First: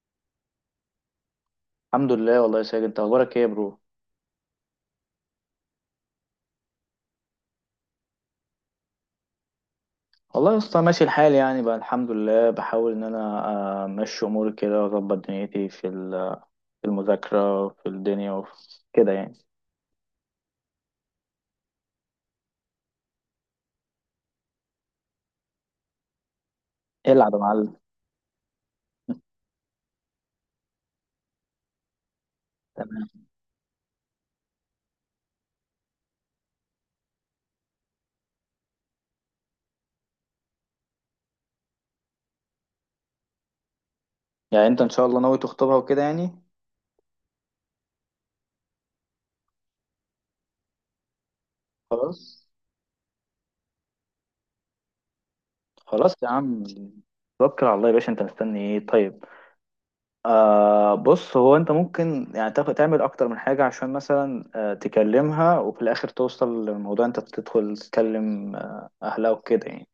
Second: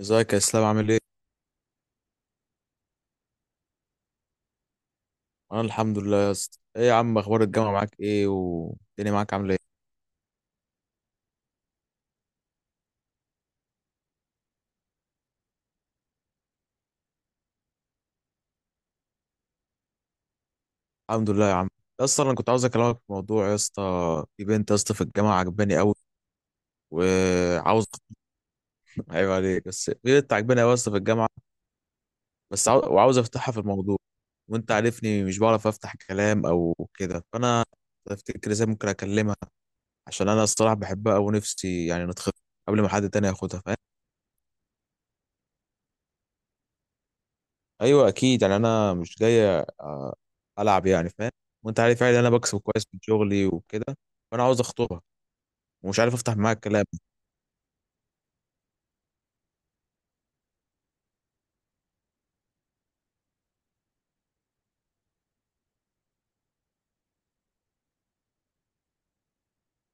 ازيك يا اسلام؟ عامل ايه؟ الحمد لله والله يا ساجد، انت اخبارك ايه يا برو؟ انا الحمد لله يا اسطى. ايه يا عم، اخبار الجامعه معاك ايه، والدنيا معاك عامله ايه؟ والله يا اسطى ماشي الحال، يعني بقى الحمد لله، بحاول ان انا امشي اموري كده واظبط دنيتي في في المذاكره في الدنيا وفي كده يعني. الحمد لله يا عم. يا اسطى انا كنت عاوز اكلمك في موضوع يا اسطى. في بنت يا اسطى في الجامعه عجباني قوي العب يا معلم. وعاوز عيب عليك، بس في بنت عجباني قوي يا اسطى في الجامعه. وعاوز تمام، افتحها في الموضوع. وانت عارفني مش بعرف افتح كلام او كده، فانا افتكر ازاي ممكن اكلمها، عشان انا الصراحه بحبها ونفسي يعني نتخطب قبل ما حد تاني ياخدها، فاهم؟ يعني انت ان شاء الله ناوي تخطبها وكده يعني. ايوه اكيد، يعني انا مش جاي العب يعني، فاهم. وانت عارف يعني انا خلاص. بكسب كويس من شغلي وكده، فانا عاوز اخطبها ومش عارف خلاص يا افتح معاها عم، الكلام. توكل على الله يا باشا، انت مستني ايه طيب؟ بص، هو انت ممكن يعني تعمل اكتر من حاجه، عشان مثلا تكلمها وفي الاخر توصل للموضوع، انت تدخل تكلم اهلها وكده يعني.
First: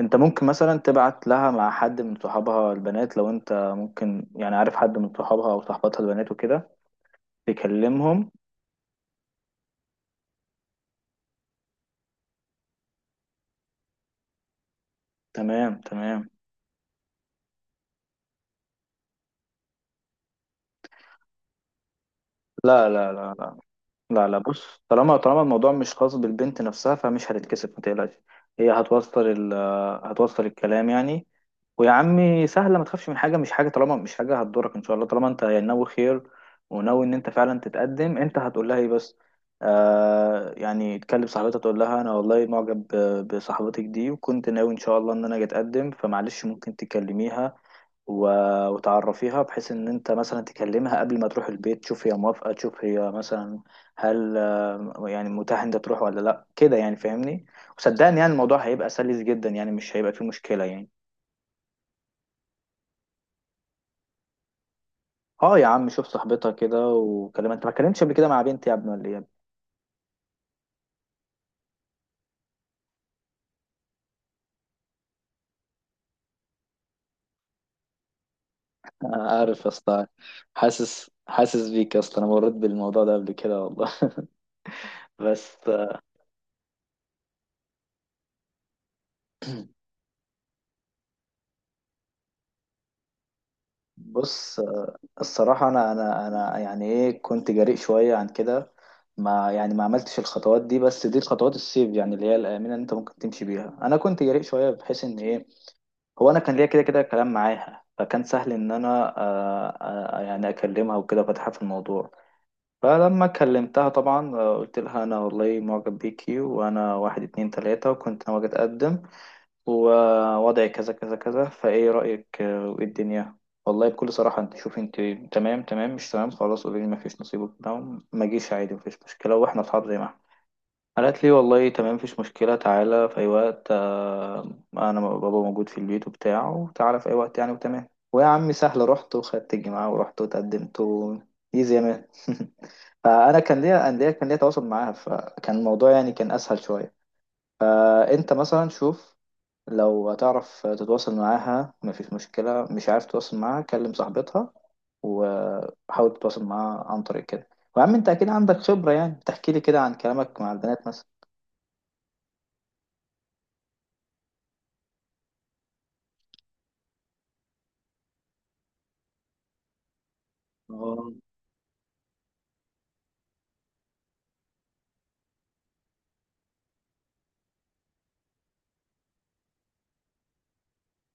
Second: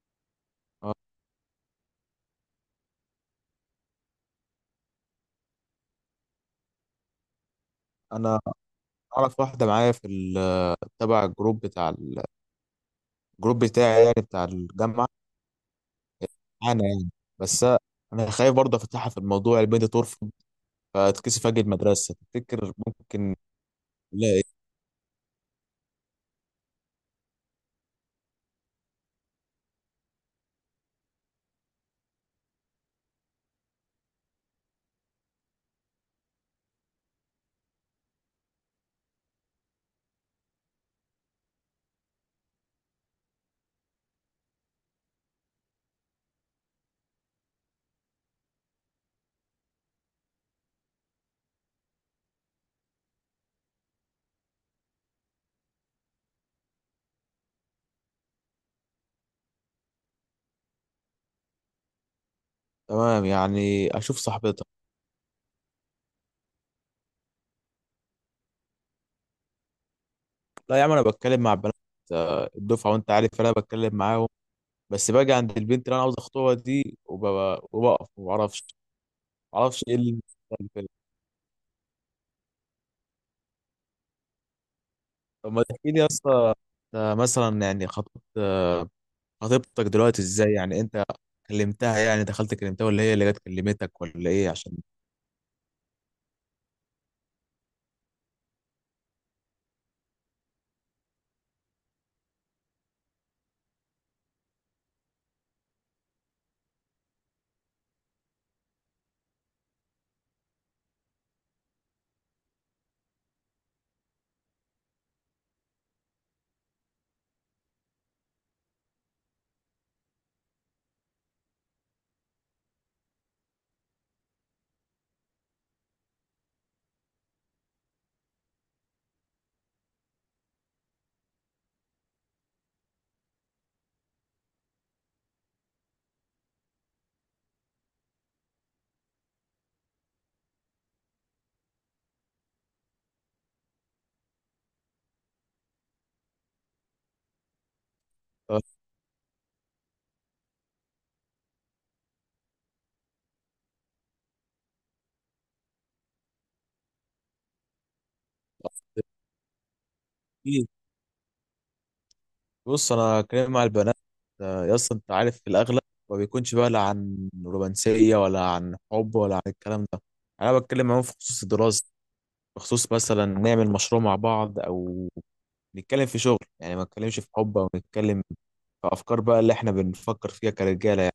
انت ممكن مثلا اه، تبعت لها مع حد من صحابها البنات لو انت ممكن يعني عارف حد من صحابها او صحباتها البنات وكده تكلمهم. انا اعرف واحده معايا في تبع الجروب بتاع الجروب بتاعي يعني بتاع الجامعه. تمام، تمام. انا يعني، بس انا خايف برضه افتحها في الموضوع، البنت ترفض فتكسف اجي المدرسه، تفتكر لا لا ممكن؟ لا، لا لا لا، ايه. بص طالما الموضوع مش خاص بالبنت نفسها، فمش هتتكسف، ما تقلقش. هي هتوصل هتوصل الكلام يعني. ويا عمي سهلة، ما تخافش من حاجة، مش حاجة طالما مش حاجة هتضرك إن شاء الله، طالما أنت يعني ناوي خير، وناوي إن أنت فعلا تتقدم. أنت هتقول لها إيه بس؟ يعني تكلم صاحبتها، تقول لها أنا والله معجب بصاحبتك دي، وكنت ناوي إن شاء الله إن أنا أجي أتقدم، فمعلش ممكن تكلميها وتعرفيها، بحيث ان انت مثلا تكلمها قبل ما تروح البيت، تشوف هي موافقة، تشوف هي مثلا هل يعني متاح انت تروح ولا لا كده يعني فاهمني. وصدقني، يعني الموضوع هيبقى سلس جدا، يعني مش هيبقى فيه مشكلة يعني. تمام، يعني اشوف صاحبتك. اه يا عم، شوف صاحبتها كده وكلمها. انت ما اتكلمتش قبل كده مع بنتي يا ابني ولا ايه يا ابني؟ لا يا عم انا بتكلم مع بنات، اه، الدفعه، وانت عارف انا بتكلم معاهم. بس باجي عند البنت اللي انا عاوز اخطبها دي وببقى- وبقف ما بعرفش. انا عارف يا معرفش ايه اسطى، اللي بيحصل كده. حاسس حاسس بيك يا اسطى، انا مريت بالموضوع ده قبل كده والله. طب بس ما تحكي لي يا اسطى، انت مثلا يعني خطبت خطيبتك دلوقتي ازاي؟ يعني انت كلمتها، يعني دخلت كلمتها ولا هي اللي جت كلمتك ولا ايه؟ بص، عشان الصراحة أنا يعني إيه، كنت جريء شوية عن كده. ما يعني ما عملتش الخطوات دي، بس دي الخطوات السيف يعني اللي هي الآمنة، اللي أنت ممكن تمشي بيها. أنا كنت جريء شوية بحيث إن إيه، هو أنا كان ليا كده كده كلام معاها، فكان سهل إن أنا يعني أكلمها وكده فتحها في الموضوع. فلما كلمتها طبعا، قلت لها أنا والله معجب بيكي، وأنا واحد اتنين تلاتة وكنت ناوي أجي أتقدم، ووضعي كذا كذا كذا، فايه رأيك، وايه الدنيا. والله بكل صراحة انت شوف، انت تمام تمام، مش تمام خلاص قولي لي ما فيش نصيب وبتاع، ما جيش عادي، ما فيش مشكلة واحنا اصحاب زي ما احنا. قالت لي والله تمام، مفيش مشكلة، تعالى في أي وقت، أنا بابا موجود في البيت وبتاع، وتعالى في أي وقت يعني، وتمام. ويا عمي سهلة، رحت وخدت الجماعة ورحت وتقدمت و... إيزي يا مان. فأنا كان ليا تواصل معاها، فكان الموضوع يعني كان أسهل شوية. فأنت آه، مثلا شوف، لو هتعرف تتواصل معاها مفيش مشكلة، مش عارف تتواصل معاها كلم صاحبتها، وحاول تتواصل معاها عن طريق كده. وعم انت اكيد عندك خبرة يعني، بتحكي لي كده عن كلامك مع إيه؟ البنات مثلا. بص، انا كلام مع البنات يا اسطى انت عارف في الاغلب ما بيكونش بقى لا عن رومانسيه ولا عن حب ولا عن الكلام ده. انا بتكلم معاهم في اه خصوص الدراسه، بخصوص مثلا نعمل مشروع مع بعض او نتكلم في شغل. يعني ما نتكلمش في حب، او نتكلم في افكار بقى اللي احنا بنفكر فيها كرجاله.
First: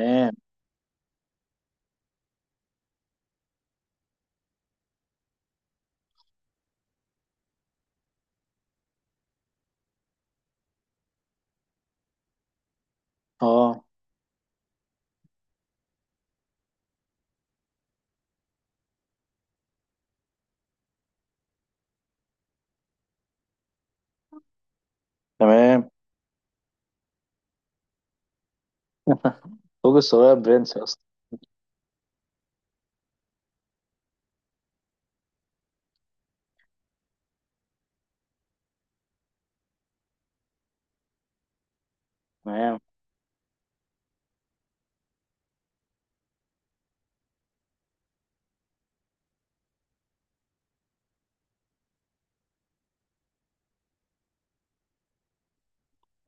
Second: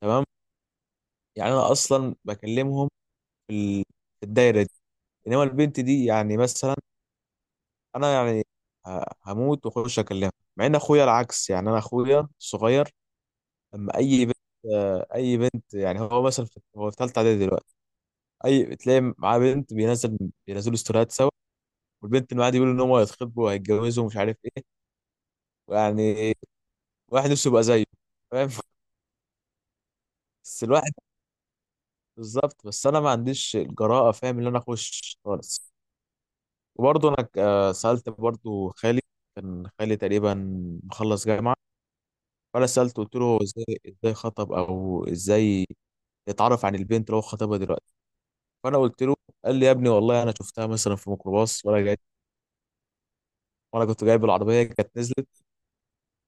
تمام. يعني انا اصلا بكلمهم في ال- في الدايره دي. انما البنت دي يعني مثلا انا يعني هموت واخش اكلمها، مع ان اخويا العكس. يعني انا اخويا الصغير اه اما اي بنت، اي بنت، يعني هو مثلا هو في ثالثه اعدادي دلوقتي، اي تلاقي معاه بنت، بينزلوا ستوريات سوا، والبنت اللي معاه دي بيقولوا ان هم هيتخطبوا وهيتجوزوا ومش عارف ايه. تمام. يعني واحد نفسه يبقى زيه، فاهم؟ فوق الصغير بس برنس يا الواحد اسطى. بالظبط، بس انا ما عنديش الجراءه، فاهم؟ ان انا اخش خالص. وبرضه انا سالت برضه خالي. كان خالي تقريبا مخلص جامعه، فانا تمام، سالته قلت له ازاي ازاي خطب، او ازاي يتعرف عن البنت اللي هو خطبها دلوقتي. فانا قلت له، قال لي يا ابني والله انا شفتها مثلا في ميكروباص وانا جاي، وانا كنت جايب العربيه كانت نزلت.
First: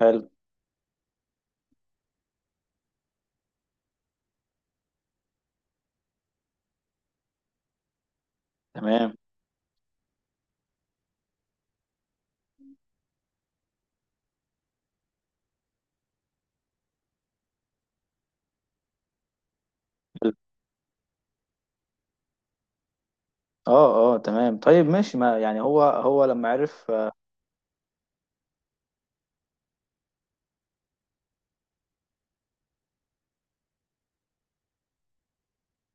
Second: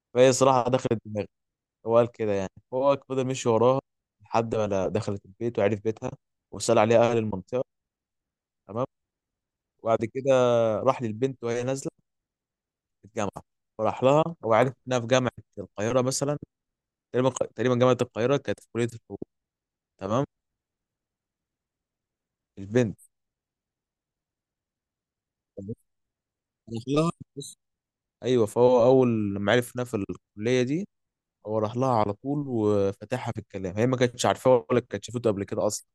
حلو. فهي صراحه دخلت دماغي. هو قال كده، يعني هو فضل مشي وراها لحد ما دخلت البيت وعرف بيتها، وسال عليها اهل المنطقه. تمام. تمام، وبعد كده راح للبنت وهي نازله في الجامعه، فراح لها، هو عارف انها في جامعه القاهره مثلا. تقريبا تقريبا جامعة القاهرة، كانت في كلية الحقوق. تمام. حلو. البنت اه اه تمام. طيب ماشي، ما يعني هو هو لما راح عرف لها، بس- ايوه، فهو اول ما عرف انها في الكلية دي، هو راح لها على طول وفتحها في الكلام، هي ما كانتش عارفاه ولا كانت شافته قبل كده اصلا،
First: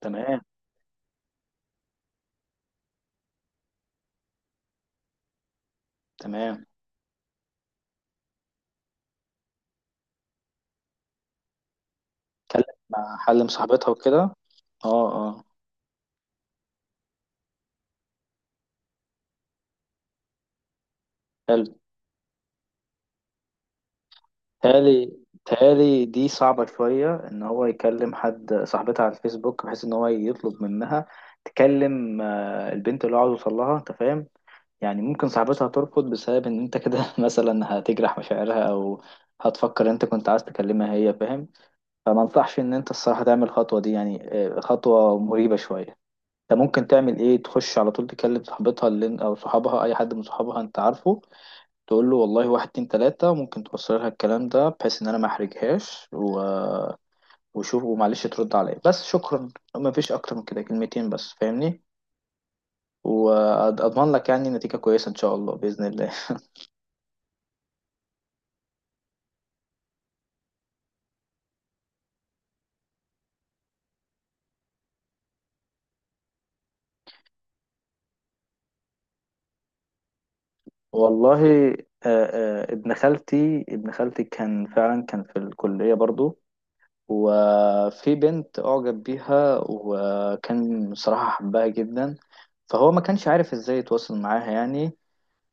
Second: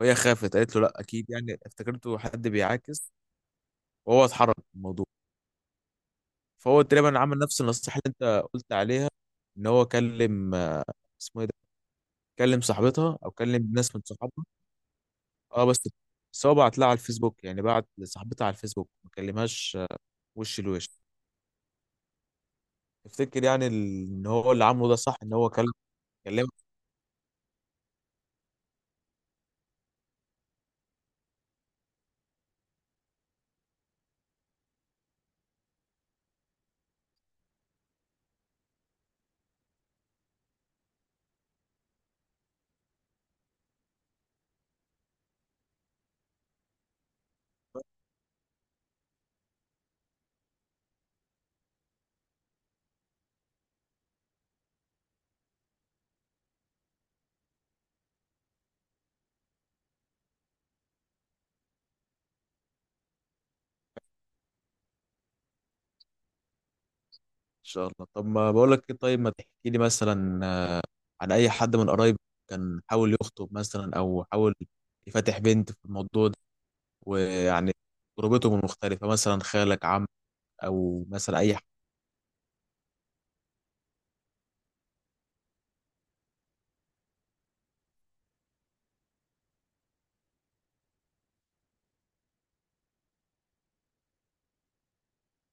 فهي تمام. خافت قالت له لا، اكيد يعني افتكرته حد بيعاكس، وهو اتحرك من الموضوع. تمام. فهو تقريبا عمل نفس النصيحة اللي انت قلت عليها، ان هو كلم اسمه ايه ده، كلم اتكلم مع صاحبتها او حل كلم مصاحبتها ناس من وكده. صحابها. اه اه. اه، بس، بس هو بعت لها على الفيسبوك، يعني بعت لصاحبتها على الفيسبوك، ما كلمهاش وش لوش. حلو. افتكر يعني ان هو اللي عامله ده تالي، صح، ان هو كلام تالي دي كلمك؟ صعبة شوية، إن هو يكلم حد صاحبتها على الفيسبوك بحيث إن هو يطلب منها تكلم البنت اللي هو عاوز يوصل لها، أنت فاهم. يعني ممكن صاحبتها ترفض بسبب إن أنت كده، مثلا هتجرح مشاعرها، أو هتفكر أنت كنت عايز تكلمها هي، فاهم. فما أنصحش إن أنت الصراحة تعمل الخطوة دي يعني، خطوة مريبة شوية. أنت ممكن تعمل إيه، تخش على طول تكلم صاحبتها اللي أو صحابها، أي حد من صحابها أنت عارفه، تقول له والله واحد اتنين تلاتة، ممكن توصل لها الكلام ده بحيث ان انا ما احرجهاش و... وشوف ومعلش ترد عليا بس شكرا. ما فيش اكتر من كده، كلمتين بس فاهمني، واضمن لك يعني نتيجة كويسة ان شاء الله بإذن الله. ان شاء الله. طب ما بقول لك ايه، طيب ما تحكي لي مثلا عن اي حد من قرايبك كان حاول يخطب مثلا، او حاول يفتح بنت في الموضوع ده، ويعني تجربته من مختلفه، مثلا خالك، عم، او مثلا اي حد. والله ابن خالتي كان فعلا كان في الكلية برضو، وفي بنت أعجب بيها، وكان صراحة حبها جدا. فهو ما كانش عارف ازاي يتواصل معاها يعني.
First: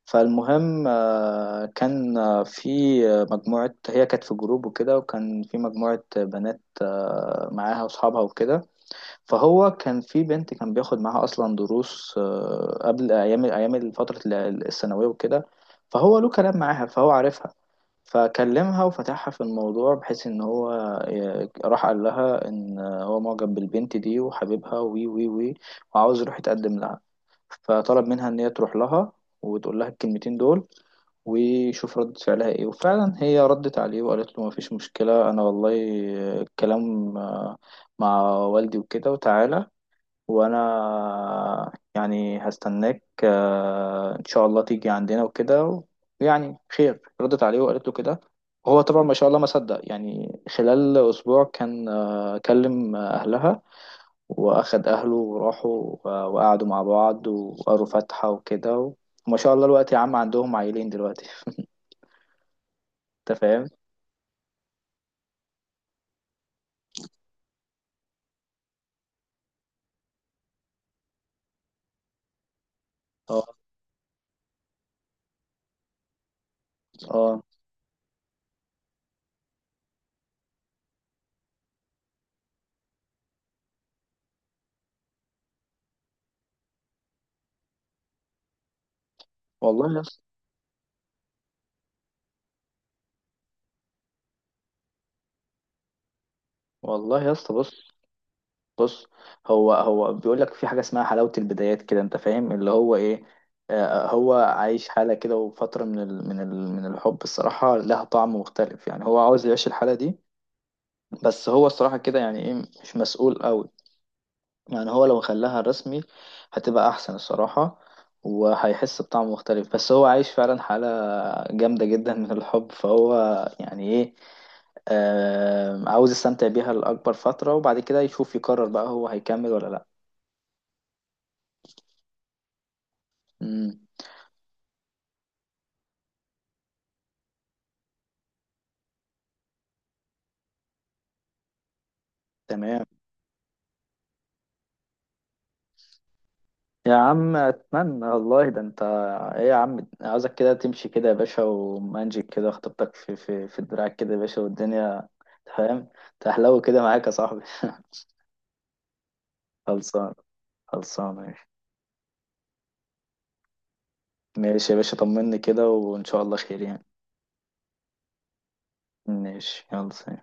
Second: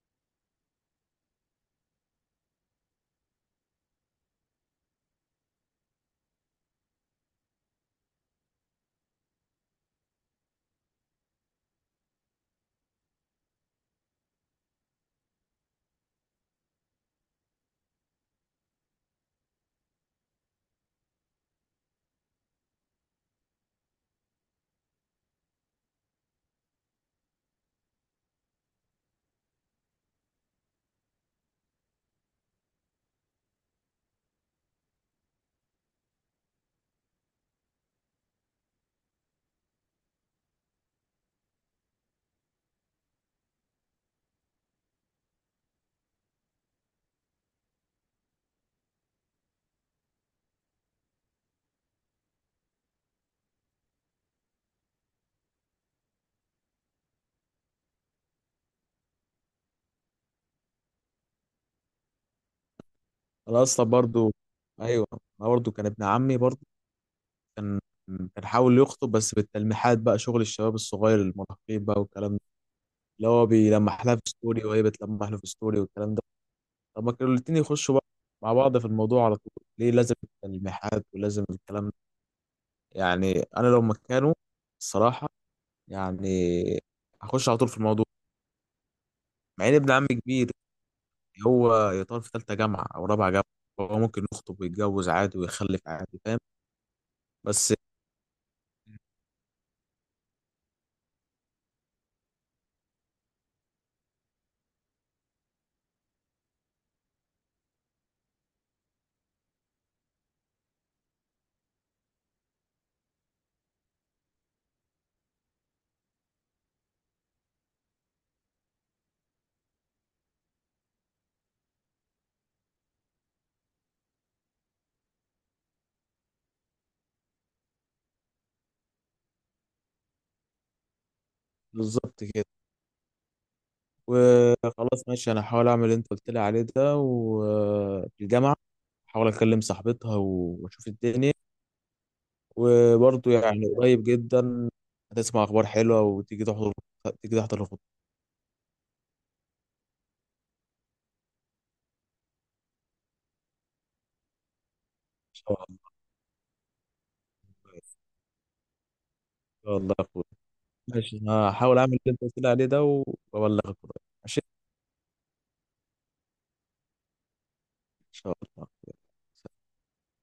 فالمهم كان في مجموعة، هي كانت في جروب وكده، وكان في مجموعة بنات معاها وأصحابها وكده. فهو كان في بنت كان بياخد معاها أصلا دروس قبل أيام أيام فترة الثانوية وكده. فهو له كلام معاها فهو عارفها. فكلمها وفتحها في الموضوع، بحيث إن هو راح قال لها إن هو معجب بالبنت دي وحبيبها وي وي وي، وعاوز يروح يتقدم لها. فطلب منها ان هي تروح لها وتقول لها الكلمتين دول، ويشوف ردة فعلها ايه. وفعلا هي ردت عليه وقالت له مفيش مشكلة، انا والله الكلام مع والدي وكده، وتعالى وانا يعني هستناك، ان شاء الله تيجي عندنا وكده. يعني خير، ردت عليه وقالت له كده. وهو طبعا ما شاء الله ما صدق، يعني خلال اسبوع كان كلم اهلها، واخد اهله وراحوا وقعدوا مع بعض وقروا فاتحة وكده. وما شاء الله الوقت، يا عم عندهم عيلين دلوقتي. انت انا فاهم. اصلا برضو، ايوه، انا برضو كان ابن عمي برضو، كان كان حاول يخطب، بس بالتلميحات بقى، شغل الشباب الصغير المراهقين بقى والكلام ده، اللي هو اه بيلمح لها في ستوري وهي بتلمح له في ستوري والكلام ده. طب ما كانوا اه الاتنين يخشوا بقى مع بعض في الموضوع على طول؟ ليه لازم الملمحات ولازم الكلام ده؟ يعني انا لو مكانه الصراحه، يعني هخش على طول في الموضوع، مع ان ابن والله يا عمي اسطى. كبير، هو يطار في ثالثه جامعه او رابعه جامعه، هو ممكن يخطب ويتجوز عادي ويخلف عادي، فاهم؟ والله يا اسطى بس بص، بص هو هو بيقول لك في حاجة اسمها حلاوة البدايات كده، انت فاهم اللي هو ايه. هو عايش حالة كده، وفترة من ال من ال من الحب الصراحة، لها طعم مختلف يعني هو عاوز يعيش الحالة دي. بس هو الصراحة كده يعني ايه، مش مسؤول قوي. يعني هو لو خلاها رسمي هتبقى احسن الصراحة، وهيحس بطعم مختلف. بس هو عايش فعلا حالة جامدة جدا من الحب، فهو يعني ايه، عاوز يستمتع بيها لأكبر فترة، وبعد كده يشوف يقرر بقى هو هيكمل ولا لأ. بالظبط كده. مم. وخلاص ماشي، انا هحاول اعمل اللي انت قلت لي عليه ده، وفي الجامعه هحاول اكلم صاحبتها واشوف الدنيا. تمام. وبرضه يعني قريب جدا هتسمع اخبار حلوه، وتيجي تحضر، يا عم تيجي تحضر الخطوه أتمنى والله، ده أنت. إيه يا عم، عاوزك كده تمشي كده يا باشا، ومانجيك كده خطيبتك في دراعك كده يا باشا والدنيا، ان شاء الله. فاهم. تحلو كده معاك يا صاحبي. ان شاء الله يا خلصان. اخويا. ماشي، خلصان. انا هحاول اعمل اللي انت قلت لي عليه ده وابلغك قريب. ماشي، ماشي يا باشا، طمني كده وإن شاء الله خير يعني. ان شاء الله. ماشي، يلا سلام.